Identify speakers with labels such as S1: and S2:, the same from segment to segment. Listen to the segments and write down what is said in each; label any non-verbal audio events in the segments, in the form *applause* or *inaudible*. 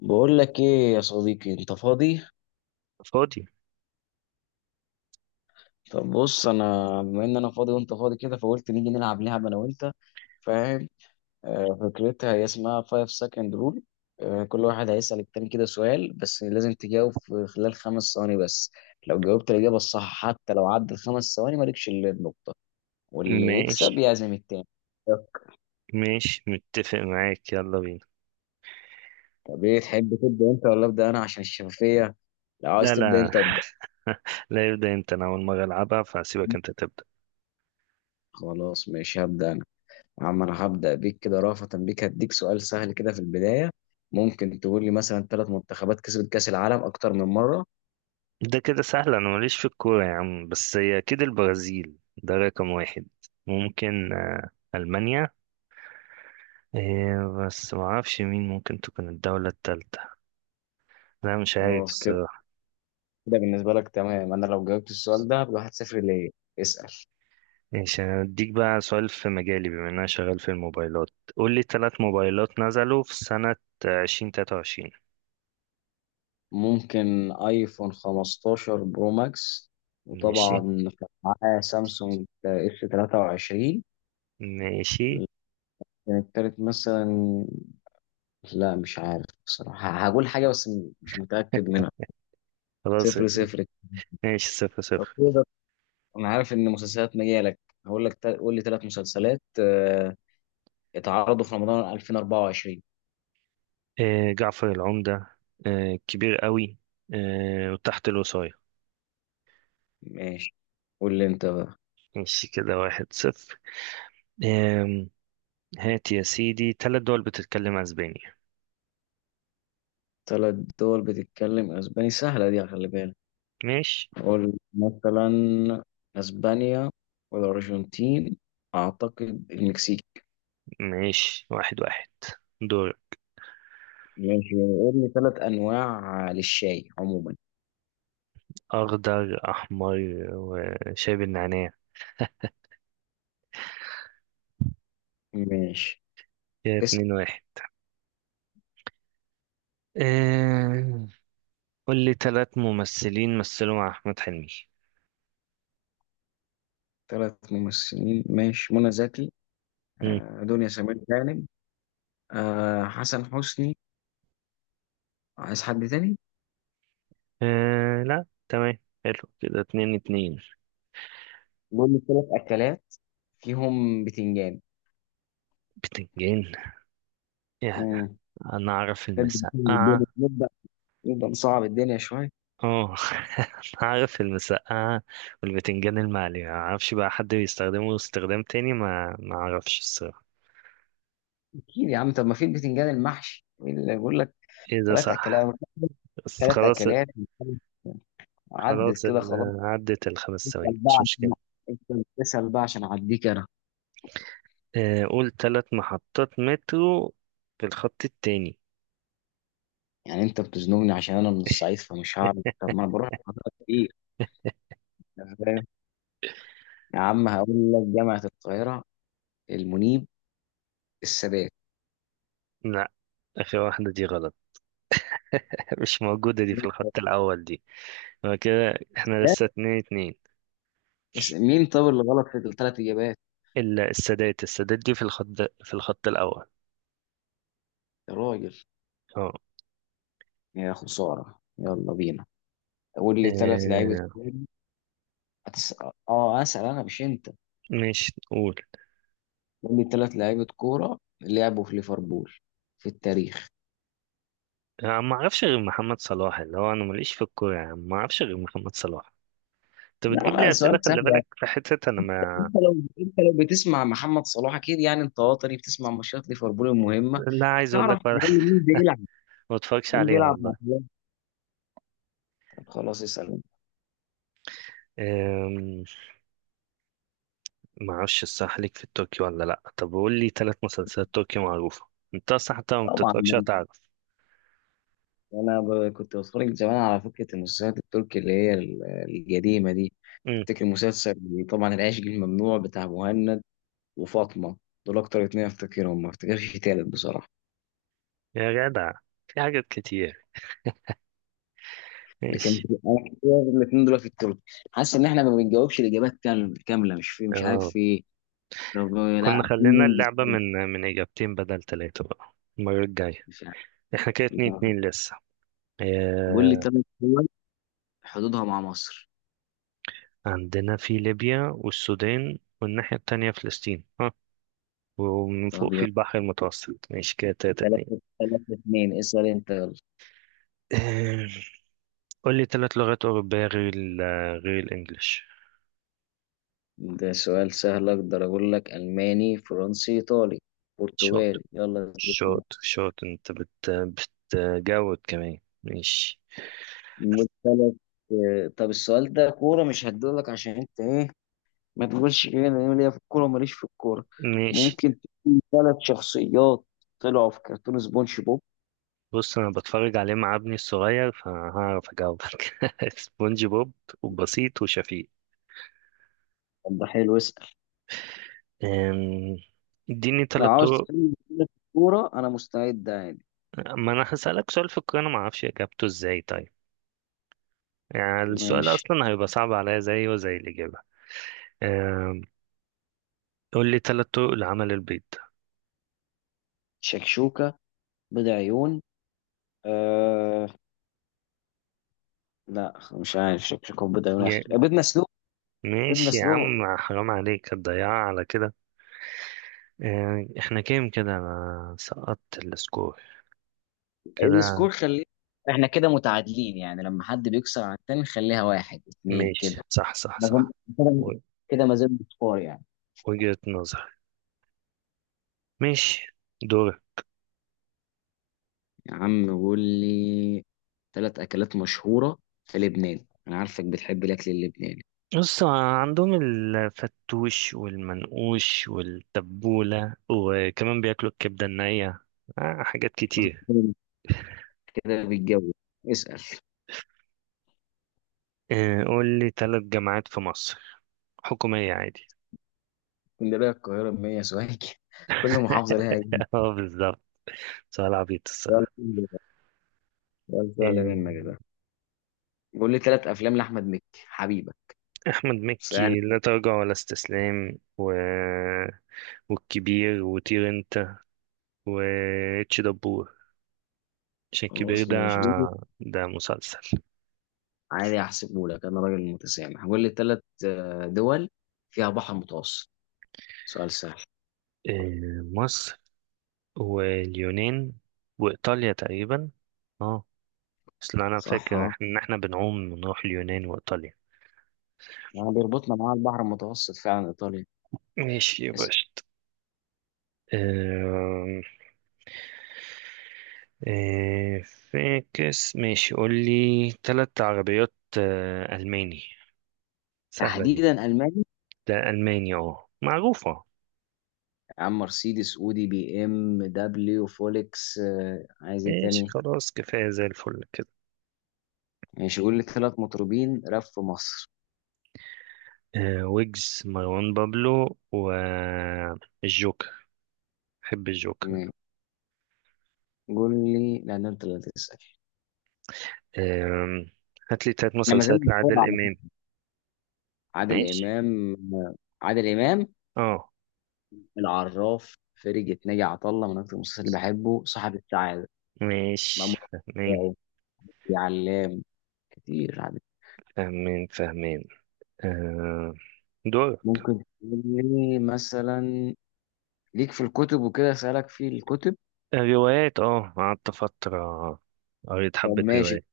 S1: بقول لك ايه يا صديقي؟ انت فاضي؟
S2: فاضي.
S1: طب بص انا، بما ان انا فاضي وانت فاضي كده فقلت نيجي نلعب لعبه انا وانت. فاهم؟ فكرتها هي اسمها 5 second rule. كل واحد هيسأل التاني كده سؤال، بس لازم تجاوب في خلال 5 ثواني بس. لو جاوبت الإجابة الصح حتى لو عدى ال5 ثواني مالكش إلا النقطة، واللي
S2: ماشي،
S1: يكسب يعزم التاني.
S2: ماشي، متفق معاك، يلا بينا.
S1: طب ايه تحب تبدأ انت ولا أبدأ انا عشان الشفافية؟ لو عايز
S2: لا،
S1: تبدأ
S2: لا.
S1: انت، ابدأ.
S2: *laughs* لا، يبدأ انت، انا اول مرة العبها فهسيبك انت تبدأ.
S1: خلاص ماشي، هبدأ. عم، انا هبدأ بيك كده، رافة بيك هديك سؤال سهل كده في البداية. ممكن تقول لي مثلا 3 منتخبات كسبت كأس العالم أكتر من مرة؟
S2: ده كده سهل، انا ماليش في الكورة يا عم، بس هي اكيد البرازيل ده رقم واحد. ممكن المانيا. إيه، بس معرفش مين ممكن تكون الدولة التالتة. لا، مش عارف
S1: خلاص كده،
S2: الصراحة.
S1: كده بالنسبة لك تمام. أنا لو جاوبت السؤال ده هبقى 1-0 ليه. اسأل.
S2: ماشي، أنا هديك بقى سؤال في مجالي بما إن أنا شغال في الموبايلات. قول لي تلات موبايلات نزلوا في سنة 2023.
S1: ممكن ايفون 15 برو ماكس، وطبعا
S2: ماشي.
S1: كان معاه سامسونج اس 23.
S2: ماشي.
S1: كان التالت مثلا، لا مش عارف بصراحة. هقول حاجة بس مش متأكد منها.
S2: خلاص.
S1: صفر صفر
S2: ماشي، 0-0.
S1: كده. انا عارف ان مسلسلات مجالك، قول لي 3 مسلسلات اتعرضوا في رمضان 2024.
S2: آه، جعفر العمدة. آه، كبير قوي. آه، وتحت الوصاية.
S1: ماشي، قول لي انت بقى.
S2: ماشي كده، 1-0. آه، هات يا سيدي ثلاث دول بتتكلم أسبانيا.
S1: ثلاث دول بتتكلم اسباني، سهله دي، خلي بالك.
S2: ماشي.
S1: قول مثلا اسبانيا، والارجنتين، اعتقد المكسيك.
S2: ماشي، 1-1. دور.
S1: ماشي، قول لي 3 انواع للشاي عموما.
S2: أخضر، أحمر، وشايب النعناع.
S1: ماشي.
S2: كده
S1: اسم
S2: 2-1. آه، قول لي ثلاث ممثلين مثلوا مع أحمد حلمي.
S1: 3 ممثلين؟ ماشي، منى زكي،
S2: مم.
S1: دنيا سمير غانم، حسن حسني. عايز حد تاني؟
S2: آه، لا، تمام. حلو، كده 2-2.
S1: المهم، 3 اكلات فيهم بتنجان.
S2: بتنجان. يا-
S1: امم
S2: انا اعرف
S1: الدنيا
S2: المسقعه.
S1: نبدا، نبدا نصعب الدنيا شويه.
S2: اه. *laughs* انا اعرف المسقعه والبتنجان المقلي، ما اعرفش بقى حد بيستخدمه استخدام تاني، ما اعرفش الصراحه.
S1: اكيد يا عم، طب ما في البتنجان المحشي، إيه اللي يقول لك
S2: ايه، ده
S1: ثلاث
S2: صح.
S1: اكلات
S2: بس
S1: ثلاث
S2: خلاص.
S1: اكلات عدت
S2: خلاص
S1: كده
S2: ال-
S1: خلاص.
S2: عدت الخمس
S1: اسال
S2: ثواني،
S1: بقى
S2: مش
S1: عشان
S2: مشكله.
S1: انت بتسال بقى عشان اعديك انا.
S2: قول ثلاث محطات مترو في الخط التاني.
S1: يعني انت بتزنقني عشان انا من الصعيد فمش هعرف. طب ما انا بروح محاضرات كتير، أنت فاهم؟ يا عم هقول لك جامعه القاهره، المنيب، السادات.
S2: لا، اخر واحده دي غلط. *laughs* مش موجوده دي في الخط الاول دي. هو كده احنا لسه 2-2.
S1: مين طب اللي غلط في ال3 اجابات؟
S2: السادات، السادات دي في الخط الاول.
S1: يا راجل، يا خسارة، يلا بينا. قول لي 3 لعيبة
S2: آه.
S1: كورة. هتس... اه اسأل انا مش انت.
S2: مش قول.
S1: قول لي ثلاث لعيبة كورة لعبوا في ليفربول في التاريخ.
S2: أنا ما أعرفش غير محمد صلاح، اللي هو أنا ماليش في الكورة، يعني ما أعرفش غير محمد صلاح. أنت
S1: لا
S2: بتجيب لي
S1: لا
S2: أسئلة،
S1: سؤال سهل
S2: خلي
S1: يعني.
S2: بالك في حتة أنا ما.
S1: انت لو بتسمع محمد صلاح اكيد، يعني انت وطني بتسمع ماتشات ليفربول المهمة،
S2: لا، عايز أقول
S1: هتعرف
S2: لك
S1: على
S2: ولا.
S1: الاقل مين بيلعب،
S2: *laughs* ما أتفرجش
S1: مين
S2: عليها
S1: بيلعب مع
S2: والله.
S1: فلان. طب خلاص اسأل.
S2: آم، ما أعرفش الصح ليك في التركي ولا لأ، طب قول لي ثلاث مسلسلات تركي معروفة. أنت أصلا حتى ما
S1: طبعا
S2: بتتفرجش هتعرف.
S1: انا كنت بتفرج زمان على فكرة المسلسلات التركي اللي هي القديمة دي.
S2: أمم،
S1: افتكر مسلسل، طبعا العشق الممنوع بتاع مهند، وفاطمه. دول اكتر 2 افتكرهم، ما افتكرش تالت بصراحه.
S2: يا جدع، في حاجات كتير.
S1: لكن
S2: ماشي.
S1: انا كده، ال2 دول في التوب. حاسس ان احنا ما بنجاوبش الاجابات كامله كامله، مش في، مش عارف
S2: اه،
S1: في ايه. طب لا
S2: كنا
S1: عايزين
S2: خلينا
S1: ننجز
S2: اللعبة
S1: طيب،
S2: من إجابتين بدل ثلاثة بقى المرة الجاية.
S1: مش عارف.
S2: احنا كده 2-2 لسه.
S1: قول لي
S2: آه،
S1: 3 دول حدودها مع مصر.
S2: عندنا في ليبيا والسودان والناحية التانية فلسطين، ها. ومن
S1: طب
S2: فوق في
S1: يلا،
S2: البحر المتوسط، ماشي كده 3-2.
S1: 3-3-2، اسأل انت يلا.
S2: آه، قول لي تلات لغات أوروبية غير غير الإنجليش.
S1: ده سؤال سهل، اقدر اقول لك الماني، فرنسي، ايطالي،
S2: شاطر،
S1: برتغالي يلا.
S2: شاطر شاطر، أنت بتجود كمان. ماشي.
S1: ال3. طب السؤال ده كورة مش هديهولك عشان انت ايه، ما تقولش كده إن انا ليا في الكوره وماليش في الكوره.
S2: ماشي.
S1: ممكن تكون 3 شخصيات طلعوا في كرتون سبونج بوب.
S2: بص، أنا بتفرج عليه مع ابني الصغير فهعرف أجاوبك. *laughs* سبونج بوب وبسيط وشفيق.
S1: طب ده حلو، اسال.
S2: آم، اديني
S1: لو
S2: تلات
S1: عاوز
S2: طرق.
S1: تتكلم في الكوره انا مستعد عادي.
S2: ما انا هسألك سؤال في القراءة انا ما اعرفش اجابته ازاي، طيب؟ يعني السؤال
S1: ماشي.
S2: اصلا هيبقى صعب عليا زيه وزي الاجابة. آم، قول لي ثلاث طرق لعمل البيض.
S1: شكشوكه، بيض عيون، آه لا مش عارف. شكشوكه وبيض عيون، اخر
S2: يا
S1: بيض مسلوق. بيض
S2: ماشي يا
S1: مسلوق.
S2: عم، حرام عليك، هتضيعها على كده. آه، احنا كام كده، انا سقطت السكور كده.
S1: السكور خليه، احنا كده متعادلين يعني، لما حد بيكسر على التاني نخليها 1-2
S2: ماشي،
S1: كده.
S2: صح صح
S1: ما زال-
S2: صح.
S1: كده.
S2: و-
S1: كده ما زال سكور يعني.
S2: وجهة نظر. ماشي، دور.
S1: يا عم قول لي 3 أكلات مشهورة في لبنان، أنا عارفك بتحب الأكل اللبناني.
S2: بص، عندهم الفتوش والمنقوش والتبولة، وكمان بياكلوا الكبدة النية. آه، حاجات كتير.
S1: كده بالجو. اسأل.
S2: آه، قول لي ثلاث جامعات في مصر حكومية عادي.
S1: اسكندرية، القاهرة، بمية سوهاج *laughs* كل محافظة لها نجم.
S2: *laughs* اه، بالظبط، سؤال عبيط
S1: سؤال
S2: الصراحة.
S1: سهل، سؤال سهل
S2: آه،
S1: منك ده. قول لي 3 أفلام لأحمد مكي حبيبة.
S2: أحمد
S1: سهل.
S2: مكي: لا تراجع ولا استسلام، والكبير وطير انت واتش دبور. عشان الكبير
S1: خلاص
S2: ده،
S1: ماشي قول لي،
S2: ده مسلسل.
S1: عادي أحسبه لك، أنا راجل متسامح. قول لي ثلاث دول فيها بحر متوسط، سؤال سهل.
S2: آه، مصر واليونان وإيطاليا تقريبا. اه، اصل انا
S1: صح
S2: فاكر
S1: اه،
S2: ان احنا بنعوم نروح اليونان وايطاليا.
S1: يعني بيربطنا معاه البحر المتوسط فعلا إيطاليا.
S2: ماشي يا باشا.
S1: اسأل.
S2: آه، إيه، فاكس، ماشي، قول لي ثلاث عربيات. آه، ألماني. سهلة دي.
S1: تحديدا ألمانيا؟
S2: ده ألماني، اه، معروفة.
S1: يا عم مرسيدس، اودي، بي ام دبليو، فولكس، عايز ايه
S2: ماشي
S1: تاني؟
S2: خلاص، كفاية زي الفل كده.
S1: ماشي، قول لي 3 مطربين راب في مصر.
S2: آه، ويجز، مروان بابلو، والجوكر. بحب الجوكر.
S1: م- قول لي، لا ده انت اللي هتسأل.
S2: آم، هات لي تلات
S1: احنا ما زلنا
S2: مسلسلات
S1: بنتفرج
S2: لعادل
S1: على
S2: إمام.
S1: فكرة. عادل
S2: ماشي.
S1: امام عادل امام،
S2: اه.
S1: العراف، فرقة ناجي عطا الله، من اكتر المسلسلات اللي بحبه صاحب السعادة، مأمون،
S2: ماشي، فاهمين،
S1: خلال، يا علام، كتير عادل.
S2: فاهمين فاهمين. آه، دور.
S1: ممكن تقول لي مثلا، ليك في الكتب وكده اسألك في الكتب.
S2: الروايات، اه، قعدت فترة، قريت
S1: طب
S2: حبة روايات.
S1: ماشي،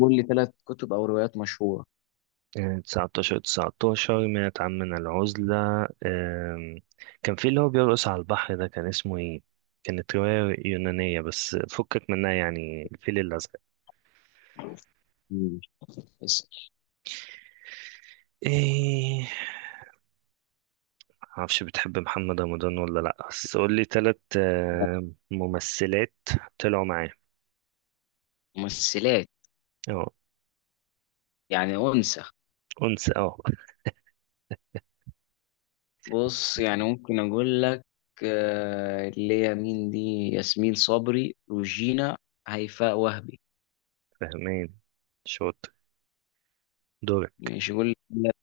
S1: قول لي 3 كتب او روايات مشهورة.
S2: آه، تسعتاشر تسعتاشر منعت عمنا العزلة. آم، كان في اللي هو بيرقص على البحر ده، كان اسمه ايه؟ كانت رواية يونانية بس فكك منها. يعني الفيل الأزرق.
S1: مم. بس؟
S2: ايه، معرفش بتحب محمد رمضان ولا لأ، بس قولي تلت ممثلات طلعوا معاه.
S1: ممثلات،
S2: اه.
S1: يعني أنثى؟
S2: أنس، اه.
S1: بص يعني ممكن أقول لك، اللي هي مين دي، ياسمين صبري، روجينا، هيفاء وهبي.
S2: فاهمين، شاطر، دور.
S1: ماشي أقول لك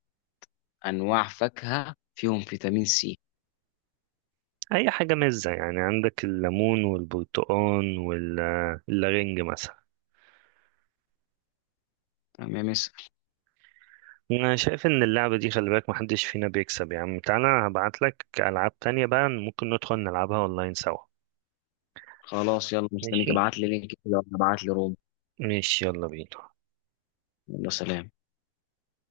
S1: أنواع فاكهة فيهم فيتامين سي.
S2: اي حاجه مزه، يعني عندك الليمون والبرتقال والرنج مثلا.
S1: تمام يا مس.
S2: انا شايف ان اللعبه دي، خلي بالك محدش فينا بيكسب، يا عم تعالى هبعت لك العاب تانية بقى، ممكن ندخل نلعبها اونلاين سوا.
S1: خلاص يلا مستنيك،
S2: ماشي،
S1: ابعت لي لينك كده وأنا ابعت لي روم.
S2: ماشي يلا بينا.
S1: يلا، سلام.